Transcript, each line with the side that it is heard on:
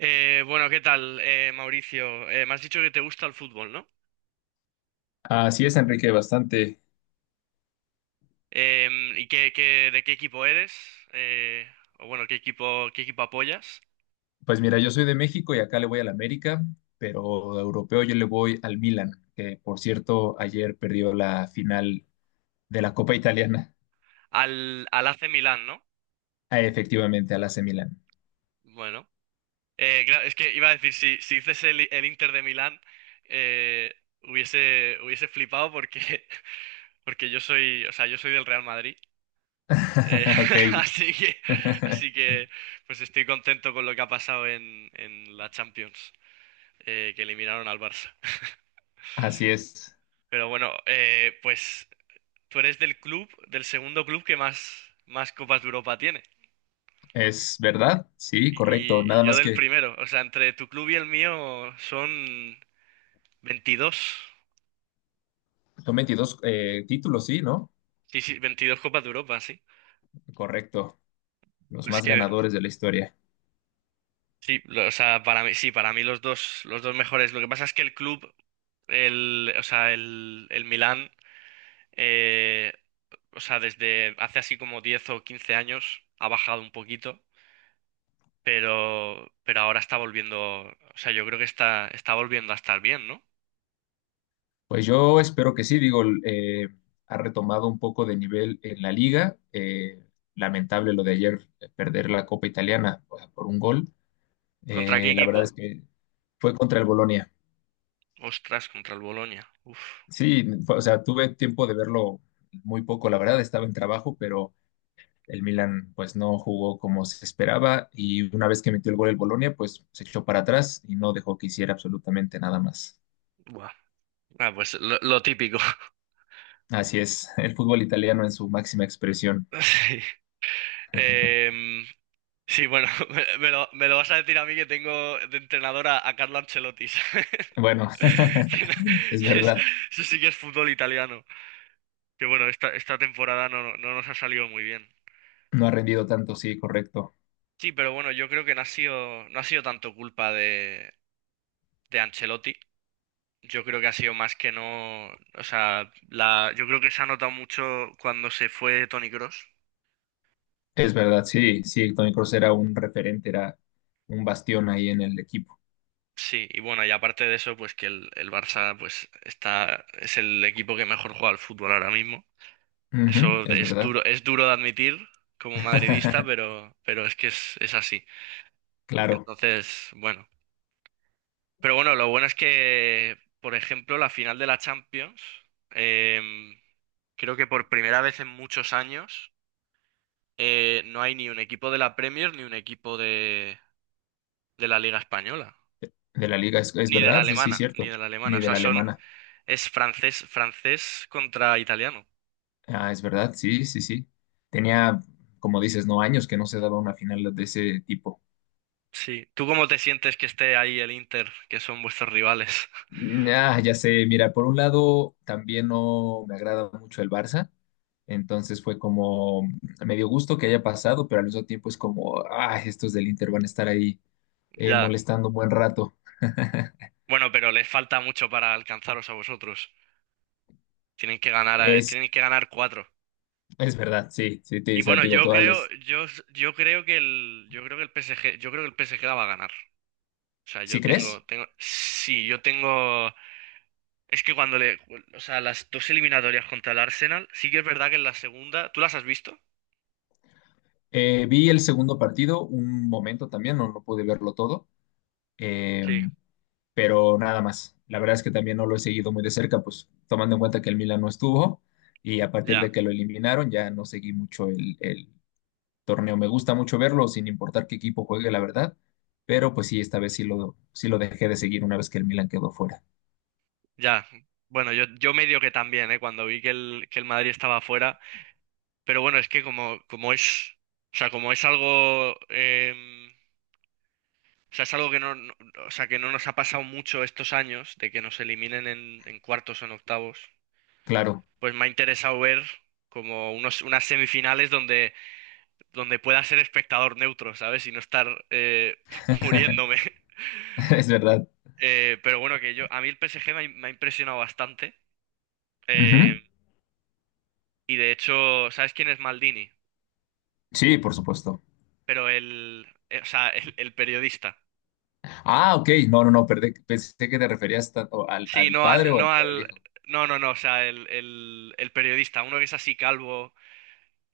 right: Bueno, ¿qué tal, Mauricio? Me has dicho que te gusta el fútbol, ¿no?
left: Así es, Enrique, bastante.
right: ¿Y de qué equipo eres? Eh, o bueno, ¿Qué equipo apoyas?
left: Pues mira, yo soy de México y acá le voy al América, pero de europeo yo le voy al Milan, que por cierto ayer perdió la final de la Copa Italiana.
right: Al AC Milán, ¿no?
left: Ah, efectivamente al AC Milan.
right: Bueno, claro, es que iba a decir, si dices el Inter de Milán, eh, hubiese flipado porque, porque yo soy, o sea, yo soy del Real Madrid. Eh,
left: Ok.
right: así que, así que, pues estoy contento con lo que ha pasado en la Champions, que eliminaron al Barça.
left: Así es.
right: Pero bueno, pues tú eres del club, del segundo club que más Copas de Europa tiene.
left: Es verdad, sí,
right: Y,
left: correcto.
right: y- y
left: Nada
right: yo
left: más
right: del
left: que
right: primero. O sea, entre tu club y el mío son 22.
left: son 22 títulos, sí, ¿no?
right: Sí, 22 Copas de Europa, sí.
left: Correcto, los
right: Pues
left: más
right: que,
left: ganadores de la historia.
right: sí, o sea, para mí, sí, para mí los dos mejores. Lo que pasa es que el club, o sea, el Milán, eh, o sea, desde hace así como 10 o 15 años ha bajado un poquito. Pero ahora está volviendo, o sea, yo creo que está volviendo a estar bien, ¿no?
left: Pues yo espero que sí, digo, ha retomado un poco de nivel en la liga. Lamentable lo de ayer perder la Copa Italiana, o sea, por un gol.
right: ¿Contra qué
left: La
right: equipo?
left: verdad es que fue contra el Bolonia.
right: Ostras, contra el Bolonia. Uf,
left: Sí, o sea, tuve tiempo de verlo muy poco, la verdad, estaba en trabajo, pero el Milan pues no jugó como se esperaba y una vez que metió el gol el Bolonia, pues se echó para atrás y no dejó que hiciera absolutamente nada más.
right: buah. Ah, pues lo típico.
left: Así es, el fútbol italiano en su máxima expresión.
right: Sí. Em, sí, bueno, me lo vas a decir a mí que tengo de entrenadora a Carlo Ancelotti, ¿sabes?
left: Bueno,
right: Que no-
left: es
right: que es-
left: verdad,
right: Eso sí que es fútbol italiano. Que bueno, esta temporada no, no nos ha salido muy bien.
left: no ha rendido tanto, sí, correcto.
right: Sí, pero bueno, yo creo que no ha sido tanto culpa de Ancelotti. Yo creo que ha sido más que no, o sea, yo creo que se ha notado mucho cuando se fue Toni Kroos.
left: Es verdad, sí, sí, Tony Kroos era un referente, era un bastión ahí en el equipo.
right: Sí, y bueno, y aparte de eso, pues que el Barça, es el equipo que mejor juega al fútbol ahora mismo.
left: Ujú,
right: Eso
left: es verdad.
right: es duro de admitir como madridista, pero es que es así.
left: Claro,
right: Entonces, bueno. Pero bueno, lo bueno es que, por ejemplo, la final de la Champions, em, creo que por primera vez en muchos años. No hay ni un equipo de la Premier, ni un equipo de la Liga Española,
left: de la liga, es
right: ni de la
left: verdad, sí, sí,
right: alemana, ni
left: cierto,
right: de la alemana. O
left: ni de
right: sea,
left: la alemana.
right: es francés, francés contra italiano.
left: Ah, es verdad, sí, sí, sí. Tenía, como dices, no años que no se daba una final de ese tipo.
right: Sí. ¿Tú cómo te sientes que esté ahí el Inter, que son vuestros rivales?
left: Ah, ya sé, mira, por un lado también no me agrada mucho el Barça, entonces fue como me dio gusto que haya pasado, pero al mismo tiempo es como, ah, estos del Inter van a estar ahí
right: Ya.
left: molestando un buen rato.
right: Bueno, pero les falta mucho para alcanzaros a vosotros.
left: Es,
right: Tienen que ganar cuatro.
left: es verdad, sí, sí,
right: Y
left: o sea,
right: bueno,
left: digo, todas las...
right: yo creo que el PSG la va a ganar. O sea,
left: ¿Sí
right: yo tengo,
left: crees?
right: sí, yo tengo. Es que cuando le. O sea, las dos eliminatorias contra el Arsenal, sí que es verdad que en la segunda. ¿Tú las has visto?
left: Vi el segundo partido un momento también, no, no pude verlo todo, Eh,
right: Sí,
left: pero nada más. La verdad es que también no lo he seguido muy de cerca, pues tomando en cuenta que el Milan no estuvo y a partir de
right: ya,
left: que lo eliminaron ya no seguí mucho el torneo. Me gusta mucho verlo sin importar qué equipo juegue, la verdad, pero pues sí, esta vez sí lo dejé de seguir una vez que el Milan quedó fuera.
right: ya. Bueno, yo medio que también, ¿eh? Cuando vi que el Madrid estaba fuera. Pero bueno, es que como es. O sea, como es algo. O sea, es algo que o sea, que no nos ha pasado mucho estos años, de que nos eliminen en cuartos o en octavos.
left: Claro,
right: Pues me ha interesado ver como unas semifinales donde pueda ser espectador neutro, ¿sabes? Y no estar, muriéndome.
left: es verdad.
right: Pero bueno, que yo, a mí el PSG me ha impresionado bastante. eh,
left: Ujú.
right: y de hecho, ¿sabes quién es Maldini?
left: Sí, por supuesto.
right: Pero o sea, el periodista.
left: Ah, ok, no, no, no, perdí. Pensé que te referías tanto al,
right: Sí,
left: al
right: no
left: padre
right: al,
left: o al,
right: no
left: al
right: al,
left: hijo.
right: no, no, no, o sea, el periodista, uno que es así calvo,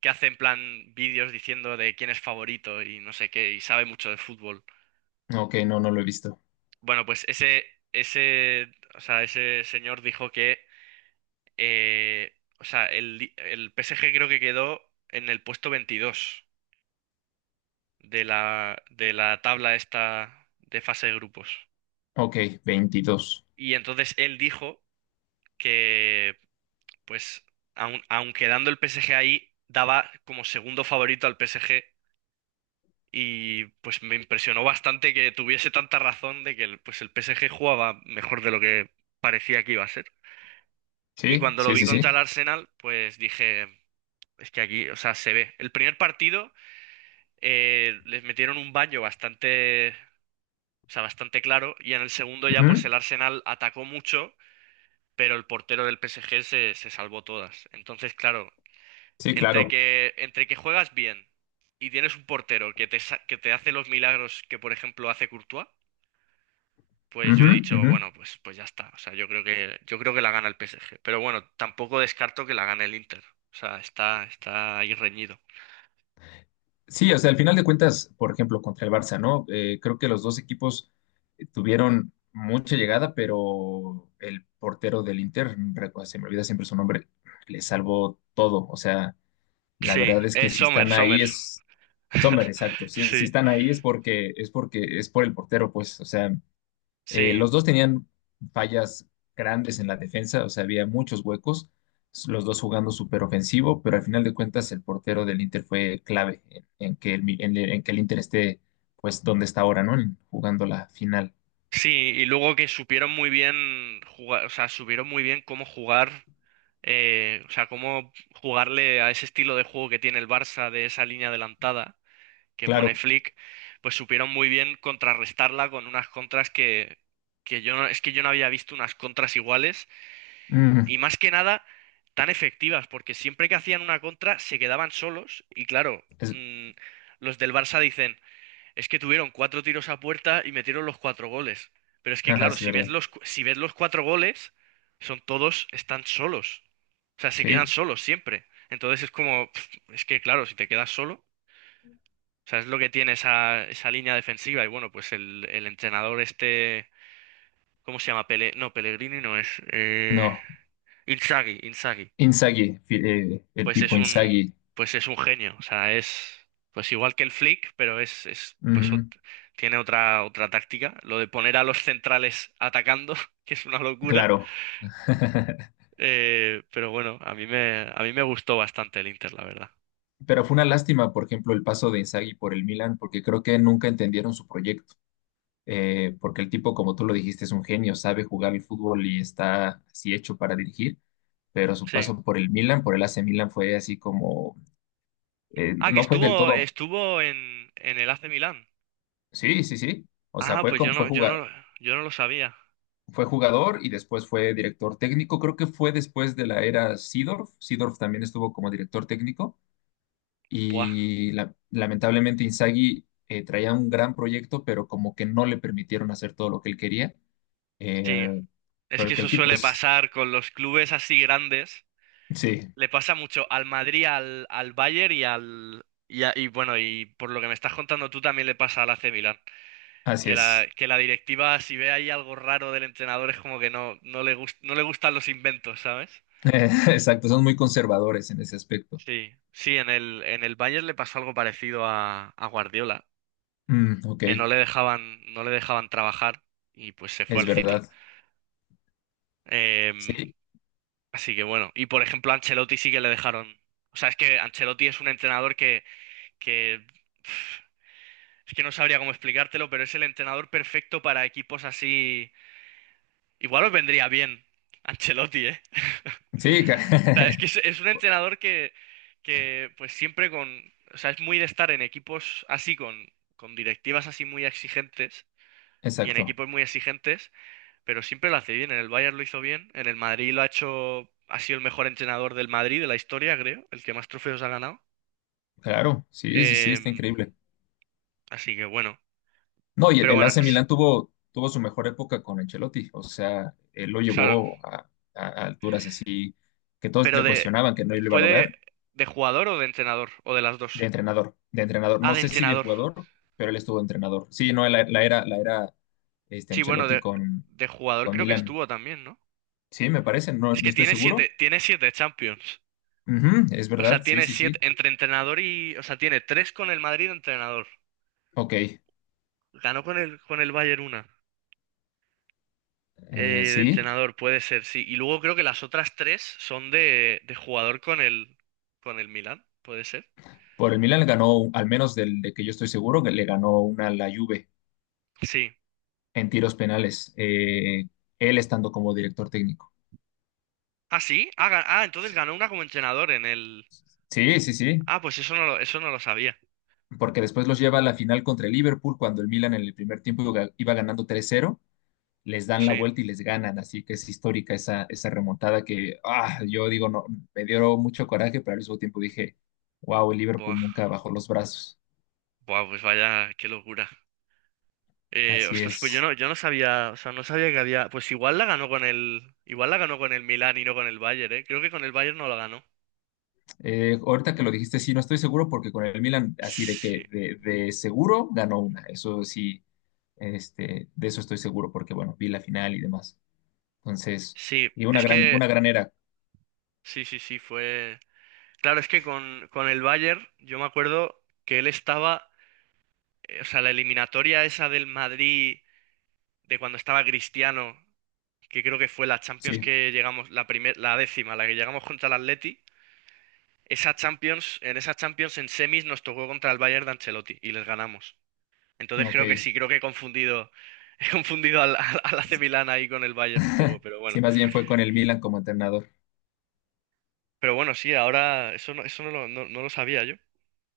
right: que hace en plan vídeos diciendo de quién es favorito y no sé qué, y sabe mucho de fútbol.
left: Ok, no, no lo he visto.
right: Bueno, pues ese, o sea, ese señor dijo que. Eh, o sea, el PSG creo que quedó en el puesto 22 de la tabla esta de fase de grupos.
left: Ok, 22.
right: Y entonces él dijo que, pues, aun quedando el PSG ahí, daba como segundo favorito al PSG. Y pues me impresionó bastante que tuviese tanta razón de que pues, el PSG jugaba mejor de lo que parecía que iba a ser. Y
left: Sí,
right: cuando lo
left: sí,
right: vi
left: sí,
right: contra
left: sí.
right: el Arsenal, pues dije, es que aquí, o sea, se ve. El primer partido. Les metieron un baño bastante, o sea, bastante claro y en el segundo ya pues
left: Ujú,
right: el Arsenal atacó mucho, pero el portero del PSG se salvó todas. Entonces, claro,
left: sí,
right: entre
left: claro.
right: que, entre que juegas bien y tienes un portero que que te hace los milagros que, por ejemplo, hace Courtois, pues yo
left: Ujú,
right: he dicho,
left: ujú.
right: bueno, pues ya está. O sea, yo creo que la gana el PSG. Pero bueno, tampoco descarto que la gane el Inter. O sea, está ahí reñido.
left: Sí, o sea, al final de cuentas, por ejemplo, contra el Barça, ¿no? Creo que los dos equipos tuvieron mucha llegada, pero el portero del Inter, se me olvida siempre su nombre, le salvó todo. O sea, la
right: Sí,
left: verdad es que si
right: Sommer,
left: están
right: Sommer.
left: ahí es Sommer, exacto. Si
right: Sí,
left: están ahí es por el portero, pues. O sea.
right: sí.
left: Los dos tenían fallas grandes en la defensa, o sea, había muchos huecos, los dos jugando súper ofensivo, pero al final de cuentas el portero del Inter fue clave en que el Inter esté, pues, donde está ahora, ¿no? Jugando la final.
right: Sí, y luego que supieron muy bien jugar, o sea, supieron muy bien cómo jugar, o sea, cómo jugarle a ese estilo de juego que tiene el Barça de esa línea adelantada que pone
left: Claro.
right: Flick, pues supieron muy bien contrarrestarla con unas contras que yo no, es que yo no había visto unas contras iguales
left: Mm,
right: y más que nada tan efectivas, porque siempre que hacían una contra se quedaban solos y claro,
left: es,
right: los del Barça dicen es que tuvieron cuatro tiros a puerta y metieron los cuatro goles. Pero es que,
left: ajá,
right: claro,
left: es verdad.
right: si ves los cuatro goles, son todos, están solos. O sea, se quedan
left: Sí.
right: solos siempre. Entonces es como, pf, es que, claro, si te quedas solo, o sea, es lo que tiene esa línea defensiva. Y bueno, pues el entrenador este, ¿cómo se llama? Pele, no, Pellegrini no es.
left: No.
right: Inzaghi, Inzaghi.
left: Inzaghi, el
right: pues es
left: Pipo
right: un,
left: Inzaghi.
right: pues es un genio. O sea, es pues igual que el Flick, pero es pues
left: Ujú,
right: tiene otra táctica. Lo de poner a los centrales atacando, que es una locura.
left: claro.
right: Pero bueno, a mí me gustó bastante el Inter, la verdad.
left: Pero fue una lástima, por ejemplo, el paso de Inzaghi por el Milan, porque creo que nunca entendieron su proyecto. Porque el tipo, como tú lo dijiste, es un genio, sabe jugar el fútbol y está así hecho para dirigir, pero su
right: Sí.
left: paso por el Milan, por el AC Milan, fue así como,
right: Ah, que
left: no fue del
right: estuvo,
left: todo,
right: estuvo en el AC Milán.
left: sí, sí, sí, o sea.
right: Ah, pues yo no lo sabía.
left: Fue jugador y después fue director técnico. Creo que fue después de la era Seedorf. Seedorf también estuvo como director técnico.
right: Buah,
left: Y lamentablemente Inzaghi traía un gran proyecto, pero como que no le permitieron hacer todo lo que él quería. Eh,
right: sí. Es
left: pero
right: que eso
left: el tipo
right: suele
left: es,
right: pasar con los clubes así grandes.
left: sí.
right: Le pasa mucho al Madrid, al Bayern y Y bueno, y por lo que me estás contando tú también le pasa al AC Milan.
left: Así
right: Que la,
left: es.
right: que la directiva, si ve ahí algo raro del entrenador, es como que no, no le gustan los inventos, ¿sabes?
left: Exacto, son muy conservadores en ese aspecto.
right: Sí, sí, en el Bayern le pasó algo parecido a Guardiola,
left: Mm, ok,
right: que no le dejaban trabajar y pues se fue
left: es
right: al City.
left: verdad.
right: Em,
left: Sí,
right: así que bueno, y por ejemplo a Ancelotti sí que le dejaron. O sea, es que Ancelotti es un entrenador que. Es que no sabría cómo explicártelo, pero es el entrenador perfecto para equipos así. Igual os vendría bien Ancelotti, ¿eh?
left: sí,
right: O sea, es que es un entrenador que, pues siempre con. O sea, es muy de estar en equipos así, con directivas así muy exigentes y en
left: exacto.
right: equipos muy exigentes, pero siempre lo hace bien. En el Bayern lo hizo bien, en el Madrid lo ha hecho. Ha sido el mejor entrenador del Madrid de la historia, creo, el que más trofeos ha ganado.
left: Claro, sí, sí, sí, está
right: Em,
left: increíble.
right: así que bueno,
left: No, y el,
right: pero
left: el
right: bueno,
left: AC Milan tuvo su mejor época con Ancelotti. O sea, él lo
right: claro,
left: llevó a alturas así que todos
right: pero
left: le
right: de.
left: cuestionaban que no lo iba a
right: ¿Fue de,
left: lograr.
right: de jugador o de entrenador? ¿O de las dos?
left: De entrenador, de entrenador.
right: Ah,
left: No
right: de
left: sé si de
right: entrenador.
left: jugador, pero él estuvo de entrenador. Sí, no, la era
right: Sí, bueno,
left: Ancelotti
right: de,
left: con,
right: de jugador
left: con
right: creo que
left: Milan.
right: estuvo también, ¿no?
left: Sí, me parece, no,
right: Es
left: no
right: que
left: estoy
right: tiene siete,
left: seguro.
right: tiene siete Champions.
left: Ujú, es
right: O sea,
left: verdad, sí,
right: tiene
left: sí,
right: siete
left: sí.
right: entre entrenador y. O sea, tiene tres con el Madrid de entrenador.
left: Ok,
right: Ganó con el Bayern una. eh, de
left: sí.
right: entrenador, puede ser, sí. Y luego creo que las otras tres son de jugador con el Milan, puede ser.
left: Por el Milan le ganó, al menos de que yo estoy seguro, que le ganó una a la Juve
right: Sí.
left: en tiros penales, él estando como director técnico.
right: Ah, sí. Ah, entonces ganó una como entrenador en el.
left: Sí, sí, sí.
right: Ah, pues eso no lo sabía.
left: Porque después los lleva a la final contra el Liverpool cuando el Milan en el primer tiempo iba ganando 3-0, les dan la
right: Sí.
left: vuelta y les ganan. Así que es histórica esa remontada que yo digo, no, me dio mucho coraje, pero al mismo tiempo dije, wow, el Liverpool
right: Buah.
left: nunca bajó los brazos.
right: Buah, pues vaya, qué locura. Eh,
left: Así
right: ostras, pues
left: es.
right: yo no sabía, o sea, no sabía que había. Pues igual la ganó con el. Igual la ganó con el Milan y no con el Bayern, ¿eh? Creo que con el Bayern no la ganó.
left: Ahorita que lo dijiste, sí, no estoy seguro porque con el Milan, así de
right: Sí,
left: que de seguro ganó una. Eso sí, de eso estoy seguro porque, bueno, vi la final y demás. Entonces,
right: sí,
left: y una
right: es
left: gran,
right: que.
left: una gran era.
right: Sí, sí, sí, fue. Claro, es que con el Bayern, yo me acuerdo que él estaba. O sea, la eliminatoria esa del Madrid, de cuando estaba Cristiano, que creo que fue la Champions
left: Sí,
right: que llegamos, la primer, la décima, la que llegamos contra el Atleti. En esa Champions en semis nos tocó contra el Bayern de Ancelotti y les ganamos. Entonces
left: ok.
right: creo que sí, creo que he confundido al AC Milan ahí con el Bayern un poco, pero
left: Sí,
right: bueno.
left: más bien fue con el Milan como entrenador.
right: Pero bueno, sí, ahora eso no lo, no, no lo sabía yo.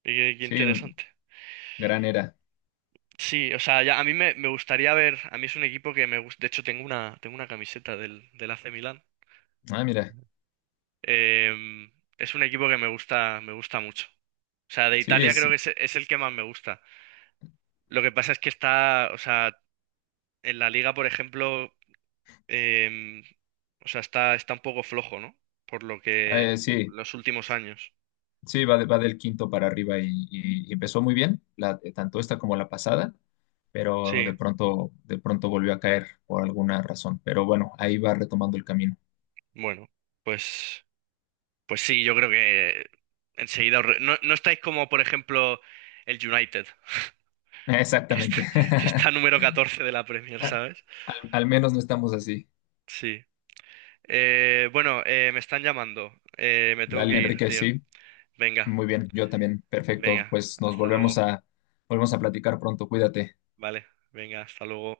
right: Y qué
left: Sí,
right: interesante.
left: gran era.
right: Sí, o sea, ya, me gustaría ver, a mí es un equipo que me gusta, de hecho tengo una camiseta del AC Milan.
left: Ah, mira.
right: Em, es un equipo que me gusta mucho. O sea, de
left: Sí,
right: Italia creo que es el que más me gusta. Lo que pasa es que está, o sea, en la liga, por ejemplo, em, o sea, está un poco flojo, ¿no? Por lo que
left: sí.
right: los últimos años.
left: Sí, va del quinto para arriba y empezó muy bien, tanto esta como la pasada, pero
right: Sí,
left: de pronto volvió a caer por alguna razón. Pero bueno, ahí va retomando el camino.
right: bueno, pues, pues sí, yo creo que No, no estáis como, por ejemplo, el United, que está,
left: Exactamente.
right: que está número 14 de la Premier, ¿sabes?
left: Al menos no estamos así.
right: Sí. Bueno, me están llamando. Me tengo
left: Dale,
right: que ir,
left: Enrique,
right: tío.
left: sí.
right: Venga,
left: Muy bien, yo también. Perfecto.
right: venga,
left: Pues nos
right: hasta luego.
left: volvemos a platicar pronto. Cuídate.
right: Vale, venga, hasta luego.